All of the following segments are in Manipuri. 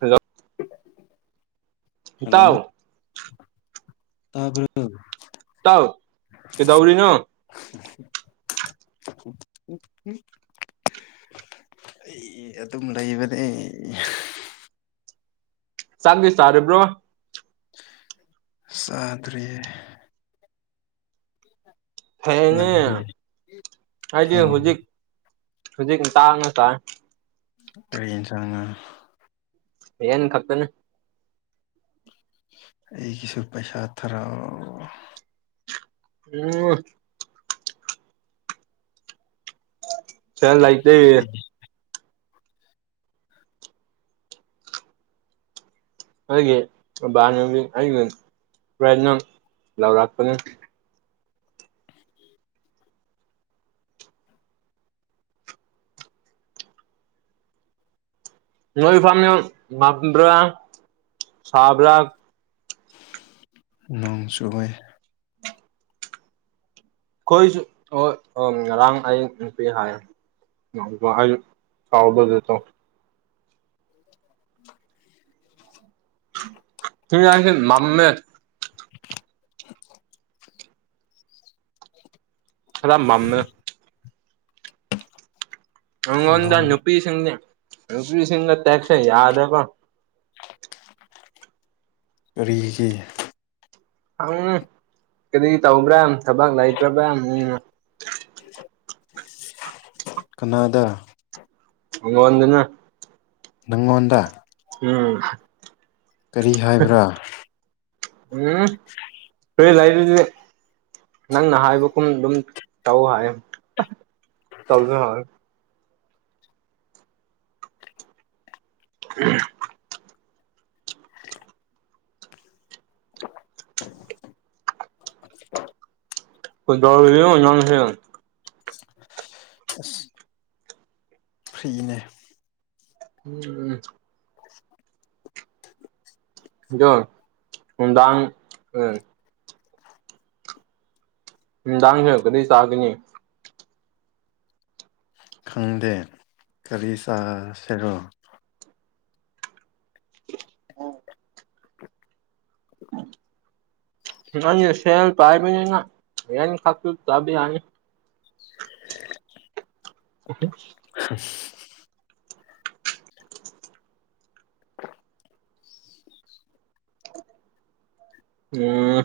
ꯍꯜꯂꯣ ꯍꯜꯂꯣ ꯏꯇꯥꯎ ꯇꯥꯕ꯭ꯔꯣ ꯢꯇꯥꯎ ꯀꯩꯗꯧꯔꯤꯅꯣ [unintelligible] ꯑꯩ ꯑꯗꯨꯝ ꯂꯩꯕꯅꯦ ꯆꯥꯛꯇꯤ ꯆꯔꯕ꯭ꯔꯣ ꯆꯥꯗ꯭꯭ꯔꯤꯌꯦ ꯐꯩꯑꯦꯅꯦ ꯅꯪꯗꯤ ꯑꯩꯗꯤ ꯊꯦꯡꯉꯦ ꯍꯧꯖꯤꯛ ꯍꯧꯖꯤꯛ ꯇꯥꯡꯅ ꯆꯥꯏ ꯇꯥ [unintelligible] ꯉꯥ ꯌꯦꯅꯤ ꯈꯛꯇꯅꯦ ꯑꯩꯒꯤꯁꯨ ꯄꯩꯁꯥ ꯊꯔꯛꯑꯣ ꯎꯝ ꯁꯦꯜ ꯂꯩꯇꯦ ꯑꯩꯒꯤ ꯑꯩꯒꯤ ꯃꯕꯥꯅꯃꯤ ꯑꯩꯩꯅ ꯐ꯭ꯔꯦꯅ ꯂꯥꯎꯔꯥꯛꯄꯅꯤ ꯅꯣꯏ ꯏ ꯐꯥꯝ ꯌꯥꯝ ꯃꯝꯕ꯭ꯔꯥ ꯁꯕ꯭ꯔꯥ ꯅꯣꯡ ꯆꯨꯋꯦ ꯑꯩꯈꯣꯏꯁꯨ ꯑꯣ ꯉꯔꯥꯡ ꯑꯩ ꯅꯨꯄꯤ ꯍꯥꯏ ꯑꯗꯨꯒ ꯑꯩ ꯆꯥꯎꯥꯕꯗꯤ ꯇꯧ [unintelligible] ꯊ [unintelligible] ꯍꯥꯏꯁ ꯃꯝꯃꯦꯠ ꯈꯔ ꯃꯝꯃꯦ ꯑꯩꯪꯉꯣꯟꯗ ꯅꯣꯡ ꯅꯨꯄꯤꯁꯤꯡꯗꯤ ꯅꯨꯄꯤꯁꯤꯡꯗ ꯇꯦꯛꯁ ꯌꯥꯗꯦꯕ ꯀꯔꯤꯒꯤ ꯎꯪ ꯀꯔꯤ ꯇꯧꯕ꯭ꯔꯥ ꯊꯕꯛ ꯂꯩꯇ꯭ꯔꯕ꯭ꯔꯥ ꯎꯝ ꯀꯅꯥꯗ ꯑꯩꯉꯣꯟꯗꯅꯦ ꯅꯪꯉꯣꯟꯗ ꯎꯝ ꯀꯔꯤ ꯍꯥꯏꯕ꯭ꯔꯥ? [unintelligible] ꯅꯪꯅ ꯍꯥꯏꯕꯒꯨꯝ ꯑꯗꯨꯝ ꯇꯧ ꯍꯥꯏꯌꯦ ꯇꯧꯁꯨ ꯇꯧꯌꯦ꯫ [unintelligible] [unintelligible] ꯀꯩꯗꯧꯔꯤꯅꯣ ꯅꯪꯁꯦ? ꯑꯁ ꯐ꯭ꯔꯤꯅꯦ꯫ [unintelligible] [unintelligible] ꯑꯗꯣ ꯅꯨꯝꯗꯥꯡ ꯅꯨꯡꯗꯥꯡꯁꯤ ꯀꯔꯤ ꯆꯥꯒꯅꯤ? ꯈꯪꯗꯦ꯫ ꯀꯔꯤ ꯆꯁꯦꯔꯣ? ꯅꯪꯅ ꯁꯦꯜ ꯄꯥꯏꯕꯅꯤꯅ ꯅꯪ ꯈꯛꯇ ꯆꯥꯕꯥ ꯌꯥꯅꯤ꯫ [unintelligible] [unintelligible] [unintelligible] ꯎꯝ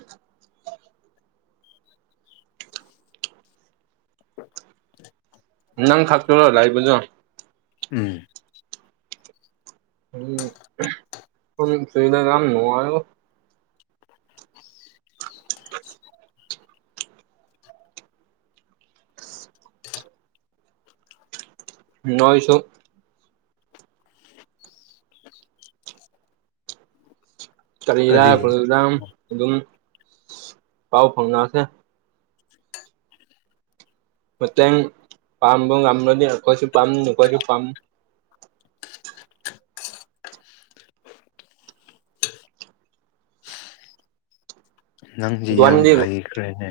[unintelligible] ꯅꯪ ꯈꯛꯇꯔꯣ ꯂꯩꯕꯗꯨ? ꯎꯝ ꯎꯝ ꯁꯤꯗ ꯌꯥꯝ ꯅꯨꯡꯉꯥꯏꯔꯦꯕꯣ ꯅꯣꯏꯁꯨ ꯀꯔꯤꯔ ꯀꯔꯤ [unintelligible] ꯑꯗꯨꯝ ꯄꯥꯎ ꯐꯥꯎꯅꯁꯦ ꯃꯇꯦꯡ ꯄꯥꯡꯕ ꯉꯝꯂꯗꯤ ꯑꯩꯈꯣꯏꯁꯨ ꯄꯥꯝꯃꯤ ꯅꯈꯣꯏꯁꯨ ꯄꯥꯝꯃꯤ ꯅꯪꯗꯤ ꯌꯥꯝ ꯗꯣꯟꯗꯤ ꯍꯩꯈ꯭ꯔꯦꯅꯦ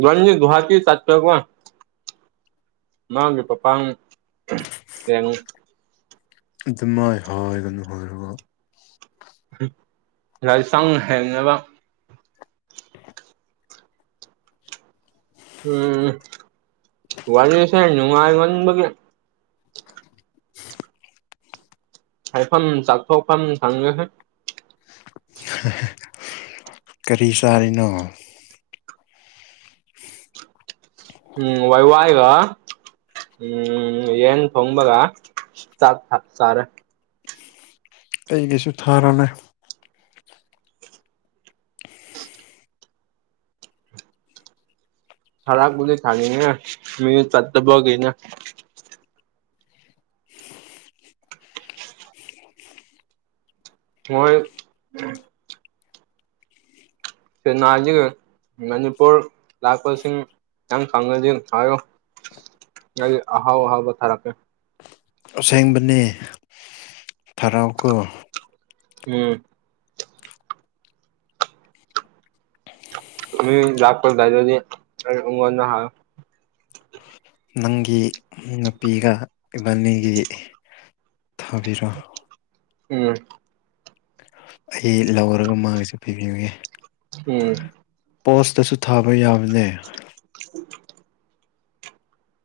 ꯅꯣꯏꯅꯤ ꯒꯨꯋꯥꯍꯥꯇꯤ ꯆꯠꯄꯀꯣ ꯃꯥꯒꯤ ꯄꯄꯥꯡ ꯌꯦꯡꯉꯨ ꯑꯗꯨꯃꯥꯏ ꯍꯥꯏꯒꯅꯨ ꯍꯥꯏꯔꯒ ꯒꯥꯔꯤ ꯆꯥꯡ ꯍꯦꯟꯅꯕ ꯎꯝ ꯋꯥꯔꯤꯁꯦ ꯅꯨꯡꯉꯥꯏ ꯃꯟꯕꯒꯤ ꯍꯥꯏꯐꯝ ꯆꯥꯎꯊꯣꯛꯐꯝ ꯈꯪꯉꯦꯍꯦ ꯀꯔꯤ ꯆꯥꯔꯤꯅꯣ ꯎꯝ ꯋꯥꯏ ꯋꯥꯏꯒ ꯎꯝ ꯌꯦꯟ ꯊꯣꯡꯕꯒ ꯆꯥꯛꯀꯥ ꯆꯥꯔꯦ ꯑꯩꯒꯤꯁꯨ ꯊꯥꯔꯣꯅꯦ ꯊꯔꯛꯄꯒꯤ ꯊꯥꯅꯤꯡꯉꯦ ꯃꯤ ꯆꯠꯇꯕꯒꯤꯅꯦ ꯃꯣꯏ ꯆꯦꯅꯥꯏꯗꯒꯤ ꯃꯅꯤꯄꯨꯔ ꯂꯥꯛꯄꯁꯤꯡ ꯅꯪ ꯈꯪꯉꯗꯤ ꯍꯥꯏꯌꯣ ꯑꯩ ꯑꯍꯥꯎ ꯑꯍꯥꯎꯕ ꯊꯔꯛꯀꯦ ꯑꯁꯦꯡꯕꯅꯦ ꯊꯥꯔꯛꯎꯀꯣ ꯎꯝ ꯃꯤ ꯂꯥꯛꯄ ꯂꯩꯔꯗꯤ ꯑꯩ ꯑꯩꯉꯣꯟꯗ ꯍꯥꯏꯌꯣ [unintelligible] ꯅꯪꯒꯤ ꯅꯨꯄꯤꯒ ꯏꯕꯥꯅꯤꯒꯤ ꯊꯥꯕꯤꯔꯣ ꯎꯝ ꯑꯩ ꯂꯧꯔꯒ ꯃꯥꯒꯤꯁꯨ ꯄꯤꯕꯤꯌꯨꯌꯦ [unintelligible] ꯄꯣꯁꯇꯥꯁꯨ ꯊꯥꯕ ꯌꯥꯕꯅꯦ [unintelligible]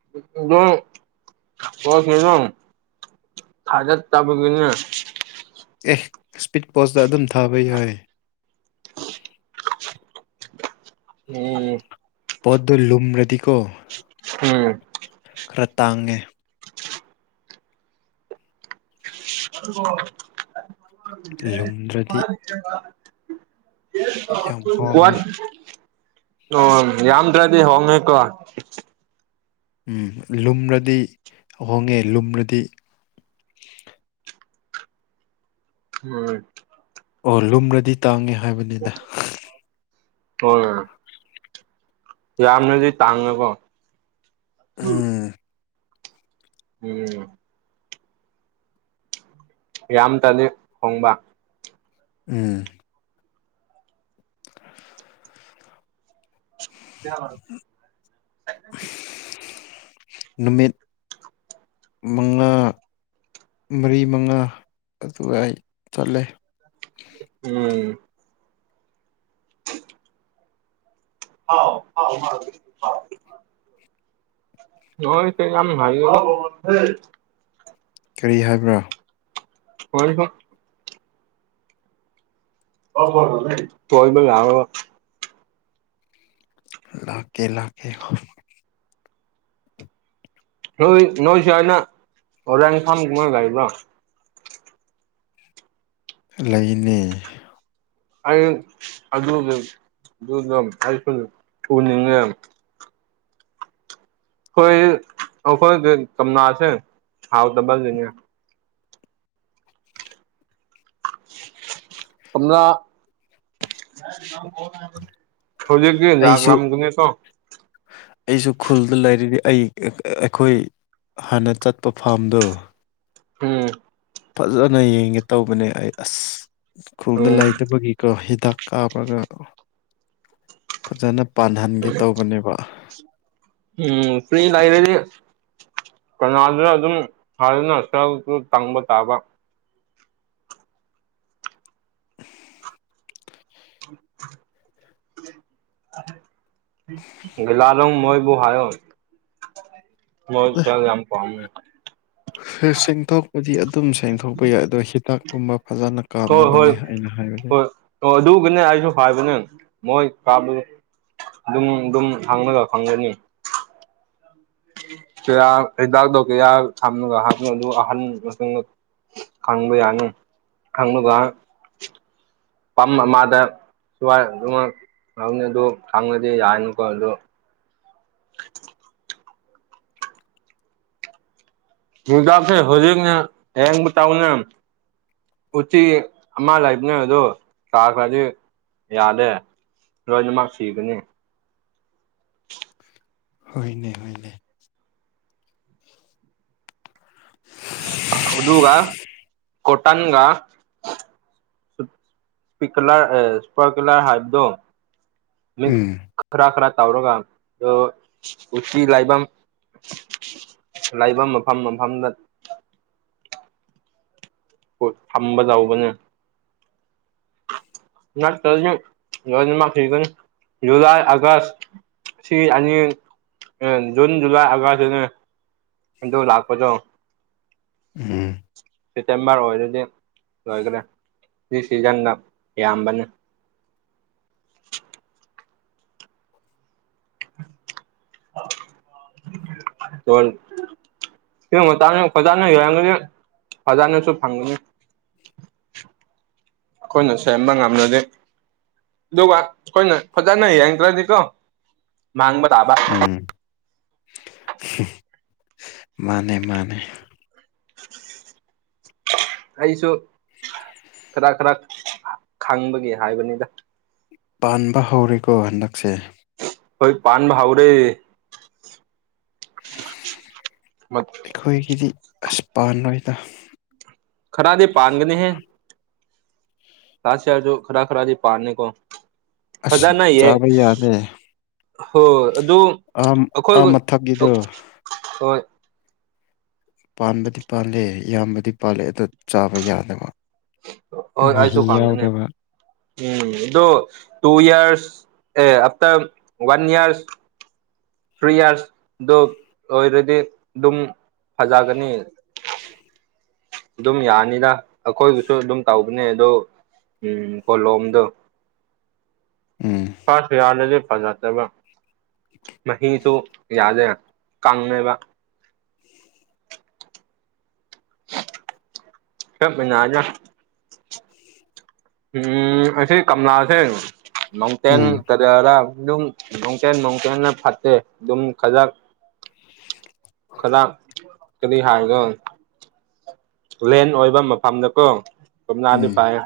[unintelligible] ꯊꯥꯔꯛ ꯇꯥꯕꯒꯤꯅꯦ ꯑꯦ ꯏꯁꯄꯤꯠ ꯄꯣꯁꯇꯥ ꯑꯗꯨꯝ ꯊꯥꯕ ꯌꯥꯏ ꯎꯝ ꯄꯣꯠꯇꯣ ꯂꯨꯝꯔꯥꯗꯤꯀꯣ ꯎꯝ ꯈꯔ ꯇꯥꯡꯉꯦ [unintelligible] ꯂꯨꯝꯗ꯭ꯔꯗꯤ ꯌꯥꯝ [unintelligible] ꯋꯥꯟ ꯍꯣꯡꯉꯦ ꯑꯣ ꯌꯥꯝꯗ꯭ꯔꯥꯗꯤ ꯍꯣꯡꯉꯦꯀꯣ ꯎꯝ ꯂꯨꯝꯔꯥꯗꯤ ꯍꯣꯡꯉꯦ ꯂꯨꯝꯔꯥꯗꯤ ꯎꯝ ꯑꯣ ꯂꯨꯝꯔꯥꯗꯤ ꯇꯥꯡꯉꯦ ꯍꯥꯏꯕꯅꯤꯗ ꯍꯣꯏ ꯌꯥꯝꯅꯗꯤ ꯇꯥꯡꯉꯀꯣ ꯎꯝ ꯎꯝ ꯌꯥꯝ ꯇꯥꯗꯤ ꯍꯣꯡꯕ ꯎꯝ [inaudible] [unintelligible] ꯅꯨꯃꯤꯠ ꯃꯉꯥ ꯃꯔꯤ ꯃꯉꯥ ꯑꯗꯨꯋꯥꯏ ꯆꯠꯂꯦ ꯎꯝ ꯍꯜꯂꯥꯎ [unintelligible] [unintelligible] ꯀꯔꯤ ꯍꯥꯏꯕ꯭ꯔꯥ [unintelligible] [unintelligible] ꯀꯣꯏꯕ ꯌꯥꯔꯣꯏ ꯂꯥꯛꯀꯦ ꯂꯥꯛꯀꯦ ꯅꯣꯏ ꯅꯣꯏ ꯁꯥꯏꯅ ꯍꯣꯔꯦꯟ ꯐꯥꯝ [unintelligible] ꯂꯩꯅꯦ ꯑꯩ ꯑꯗꯨꯒꯤ [unintelligible] ꯑꯩꯁꯨ ꯎꯅꯤꯡꯉꯦ ꯑꯩꯈꯣꯏ ꯑꯩꯈꯣꯏꯒꯤ ꯀꯝꯅꯥꯥꯁꯦ ꯍꯥꯎꯇꯕꯒꯤꯅꯦ ꯊꯝꯅꯥ ꯍꯧꯖꯤꯛꯒꯤ ꯑꯩꯁꯨ ꯂꯥꯛꯂꯝꯒꯅꯤ ꯀꯣ ꯑꯩꯁꯨ ꯈꯨꯜꯗ ꯂꯩꯔꯤꯗꯤ ꯑꯩ ꯑꯩꯈꯣꯏ ꯍꯥꯟꯅ ꯆꯠꯄ ꯐꯥꯔꯝꯗꯨ ꯎꯝ ꯐꯖꯅ ꯌꯦꯡꯒꯦ ꯇꯧꯕꯅꯦ ꯑꯩ ꯑꯁ ꯈꯨꯜꯗ ꯎꯝ ꯂꯩꯇꯕꯒꯤ ꯀ꯭ꯔꯣ ꯍꯤꯗꯥꯛ ꯀꯥꯞꯔꯒ ꯐꯖꯅ ꯄꯥꯟꯍꯟꯒꯦ ꯇꯧꯕꯅꯦꯕ ꯍꯌꯦꯡ ꯐ꯭ꯔꯤ ꯂꯩꯔꯥꯗꯤ [unintelligible] ꯇꯪꯕ ꯇꯥꯕ [inaudible] [unintelligible] ꯃꯣꯏꯕꯨ ꯍꯥꯏ [unintelligible] ꯃꯣꯏ ꯁꯦꯜ ꯌꯥꯝ ꯄꯥꯝ [unintelligible] [unintelligible] ꯁꯤꯡꯊꯣꯛꯄꯗꯤ ꯑꯗꯨꯝ ꯁꯦꯡꯊꯣꯛꯄ ꯌꯥꯏ ꯑꯗꯣ ꯍꯤꯗꯥꯛꯀꯨꯝꯕ ꯐꯖꯅ ꯍꯣꯏ ꯍꯣꯏ ꯀꯞꯅꯕꯅꯦ ꯑꯩꯅ ꯍꯥꯏꯕꯗꯤ ꯍꯣꯏ ꯑꯣ ꯑꯗꯨꯒꯅꯦ ꯑꯩꯁꯨ ꯍꯥꯏꯕꯅꯦ ꯃꯣꯏ ꯀꯥ [unintelligible] ꯗꯨꯝ ꯗꯨꯝ ꯍꯪꯉꯒ ꯈꯪꯒꯅꯤ ꯀꯌꯥꯝ ꯍꯤꯗꯥꯛ ꯇꯣ ꯀꯦꯌꯥ ꯊꯝꯒ [unintelligible] ꯈꯪꯕ ꯌꯥꯅꯤ ꯈꯪꯉꯥꯒ ꯄꯝ ꯑꯃꯗ ꯁꯨꯋꯥꯏ ꯑꯗꯨꯃꯛ [unintelligible] ꯈꯪꯉꯗꯤ ꯌꯥꯔꯅꯤꯀꯣꯗꯨ [unintelligible] ꯍꯤꯡꯇꯥꯛꯁꯦ ꯍꯧꯖꯤꯛꯅ ꯌꯦꯡꯕ ꯇꯥꯎꯅꯦ ꯎꯆꯤ ꯑꯃ ꯂꯩꯕꯅꯦ ꯑꯗꯨ ꯇꯥꯈ꯭ꯔꯗꯤ ꯌꯥꯗꯦ ꯂꯣꯏꯅꯃꯛ ꯁꯤꯒꯅꯤ ꯍꯣꯏꯅꯦ ꯍꯣꯏꯅꯦ [unintelligible] ꯎꯗꯨꯒ ꯀꯣꯇꯟꯒ ꯁ꯭ꯄꯤꯀꯂꯔ ꯑ ꯁ꯭ꯄꯥꯀꯂꯔ ꯍꯥꯏꯕꯗꯣ ꯃꯤꯛꯁ ꯎꯝ ꯈꯔ ꯈꯔ ꯇꯧꯔꯒ ꯗꯣ ꯎꯆꯤ ꯂꯥꯏꯕꯝ ꯂꯩꯕ ꯃꯐꯝ ꯃꯐꯝꯗ [unintelligible] ꯊꯝꯕ ꯗꯧꯕꯅꯦ [unintelligible] ꯖꯨꯨꯂꯥꯏ ꯑꯥꯒꯁ ꯁꯤ ꯑꯅꯤ ꯑ ꯖꯨꯟ ꯖꯨꯂꯥꯏ ꯑꯥꯒꯁꯅꯦ ꯑꯗꯨ ꯂꯥꯛꯄꯗꯣ ꯎꯝ ꯁꯦꯞꯇꯦꯝꯕꯔ ꯑꯣꯏꯔꯗꯤ ꯂꯣꯏꯈꯔꯦ ꯁꯤ ꯁꯤꯖꯟꯗ ꯌꯥꯝꯕꯅꯤ [unintelligible] [unintelligible] ꯐꯖꯅꯁꯨ ꯐꯪꯅꯤ ꯑꯈꯣꯏꯅ ꯁꯦꯝꯕ ꯉꯝꯔꯗꯤ ꯑꯗꯨꯒ ꯈꯣꯏꯅ ꯐꯖꯅ ꯌꯦꯡꯗ꯭ꯔꯗꯤꯀꯣ ꯃꯥꯡꯕ ꯇꯥꯕ ꯎꯝ ꯃꯥꯅꯦ ꯃꯥꯅꯦ [unintelligible] ꯑꯩꯁꯨ ꯈꯔ ꯈꯔ ꯈꯪꯕꯒꯤ ꯍꯥꯏꯕꯅꯤꯗ ꯄꯥꯟꯕ ꯍꯧꯔꯦꯀꯣ ꯍꯟꯗꯛꯁꯦ ꯍꯣꯏ ꯄꯥꯟꯕ ꯍꯧꯔꯦ ꯑꯩꯈꯣꯏꯒꯤꯗꯤ ꯑꯁ ꯄꯥꯟꯑꯣꯏꯗ ꯈꯔꯗꯤ ꯄꯥꯡꯒꯅꯤꯍꯦ ꯂꯥꯁ ꯌꯔꯁꯨ ꯈꯔ ꯈꯔꯗꯤ ꯄꯥꯅꯦ ꯀꯣ ꯑꯁ ꯐꯖꯅ ꯌꯦ ꯆꯥꯕ ꯌꯥꯗꯦ ꯍꯣ ꯑꯗꯨ ꯑꯥ ꯑꯩꯈꯣꯏ ꯑꯥ ꯃꯊꯛꯀꯤꯗꯣ [unintelligible] ꯍꯣꯏ ꯄꯥꯟꯕꯗꯤ ꯄꯥꯜꯂꯦ ꯏꯌꯥꯝꯕꯗꯤ ꯄꯥꯜꯂꯦ ꯑꯗꯨꯗ ꯆꯥꯕ ꯌꯥꯗꯕ ꯍꯣꯏ ꯑꯩꯁꯨ ꯃꯍꯤ ꯈꯪꯒꯅꯤ ꯌꯥꯎꯗꯕ ꯎꯝ ꯑꯗꯨ ꯇꯨ ꯌꯔꯁ ꯑꯦ ꯑꯐꯇꯔ ꯋꯥꯟ ꯌꯔꯁ ꯊ꯭ꯔꯤ ꯌꯥꯔꯁꯗꯨ ꯑꯣꯏꯔꯗꯤ ꯑꯗꯨꯝ ꯐꯖꯒꯅꯤ ꯑꯗꯨꯝ ꯌꯥꯅꯤꯗ ꯑꯩꯈꯣꯏꯕꯨꯁꯨ ꯑꯗꯨꯝ ꯇꯧꯕꯅꯦ ꯑꯗꯣ ꯎꯝ ꯀꯣꯂꯣꯝꯗꯣ ꯎꯝ ꯄꯥꯁ ꯍ ꯌꯥꯔꯅꯗꯤ ꯐꯖꯗꯕ ꯃꯍꯤꯁꯨ ꯌꯥꯗꯦ ꯀꯪꯉꯦꯕ ꯀꯦꯕꯤꯅꯥꯖꯦ ꯎ ꯑꯁꯤ ꯀꯪꯂꯂꯥꯁꯦ ꯃꯥꯎꯟꯇꯦꯟ ꯎꯝ ꯀꯔꯤꯌꯥꯔꯥ ꯑꯗꯨꯝ ꯅꯣꯡꯊꯦꯜ ꯅꯣꯡꯊꯦꯟꯅ ꯐꯠꯇꯦ ꯑꯗꯨꯝ ꯈꯖꯛ ꯈꯗꯥ ꯀꯔꯤ ꯍꯥꯏꯒ ꯂꯦꯟ ꯑꯣꯏꯕ ꯃꯐꯝꯗꯀꯣ ꯀꯝꯅꯥꯗꯤ ꯎꯝ ꯄꯣꯏꯌꯦ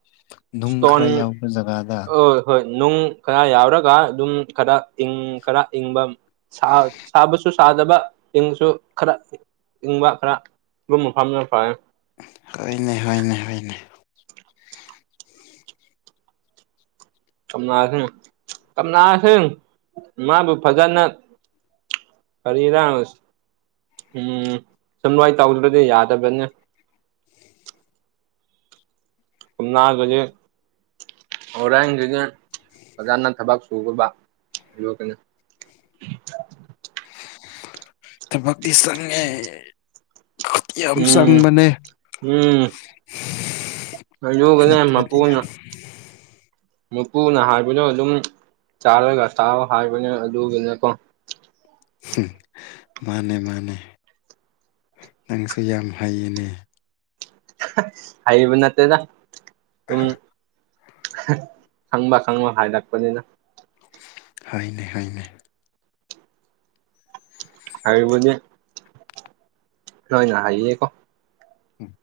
[unintelligible] ꯏꯁꯇꯣꯟ ꯌꯥꯎꯕ ꯖꯒꯥꯗ ꯑ ꯍꯣꯏ ꯅꯨꯡ ꯈꯔ ꯌꯥꯎꯔꯒ ꯑꯗꯨꯝ ꯈꯔ ꯏꯪ ꯈꯔ ꯏꯪꯕ ꯁꯥ ꯁꯥꯕꯁꯨ ꯆꯥꯗꯕ ꯏꯪꯁꯨ ꯈꯔ ꯏꯪꯕ ꯈꯔ ꯂꯨꯝꯕ ꯐꯥꯝꯗꯅ ꯐꯩꯌꯦ ꯍꯣꯏꯅꯦ ꯍꯣꯏꯅꯦ ꯍꯣꯏꯅꯦ ꯝꯅ ꯀꯝꯅꯁꯪ ꯃꯥꯕꯨ ꯐꯖꯅ ꯀꯔꯤꯔꯥ ꯎꯝ ꯁꯝ ꯂꯋꯥꯥꯏ ꯇꯥꯎꯗ꯭ꯔꯗꯤ ꯌꯥꯗꯕꯅꯦ ꯀꯨꯝꯅ ꯖꯦ ꯑꯣꯔꯑꯒꯦ ꯐꯖꯥꯟꯅ ꯊꯕꯛ [unintelligible] ꯑꯗꯨ ꯀꯅ ꯊꯕꯛꯇꯤ ꯆꯪꯉꯦ ꯌꯥꯝ ꯎꯝ ꯆꯪꯕꯅꯦ ꯎꯝ ꯑꯗꯨꯒꯅꯦ ꯅꯠꯇ꯭ꯔꯗꯤ ꯃꯄꯨꯅ ꯃꯄꯨꯅ ꯍꯥꯏꯕꯗꯣ ꯑꯗꯨꯝ ꯆꯥꯔꯒ ꯆꯥꯑꯣ ꯍꯥꯏꯕꯅꯦ ꯑꯗꯨꯒꯤꯅꯦꯀꯣ ꯍꯝ ꯃꯥꯅꯦ ꯃꯥꯅꯦ ꯅꯪꯁꯨ ꯌꯥꯝ ꯍꯩꯌꯦꯅꯦ ꯍꯥꯏꯕ ꯅꯠꯇꯦꯗ ꯁꯨꯝ ꯈꯪꯕ ꯈꯪꯕ ꯍꯥꯏꯔꯛꯄꯅꯤꯅ ꯍꯥꯏꯅꯦ ꯍꯥꯏꯅꯦ ꯍꯥꯏꯕꯗꯤ ꯅꯣꯏꯅ ꯍꯥꯏꯌꯦꯀꯣ ꯎꯝ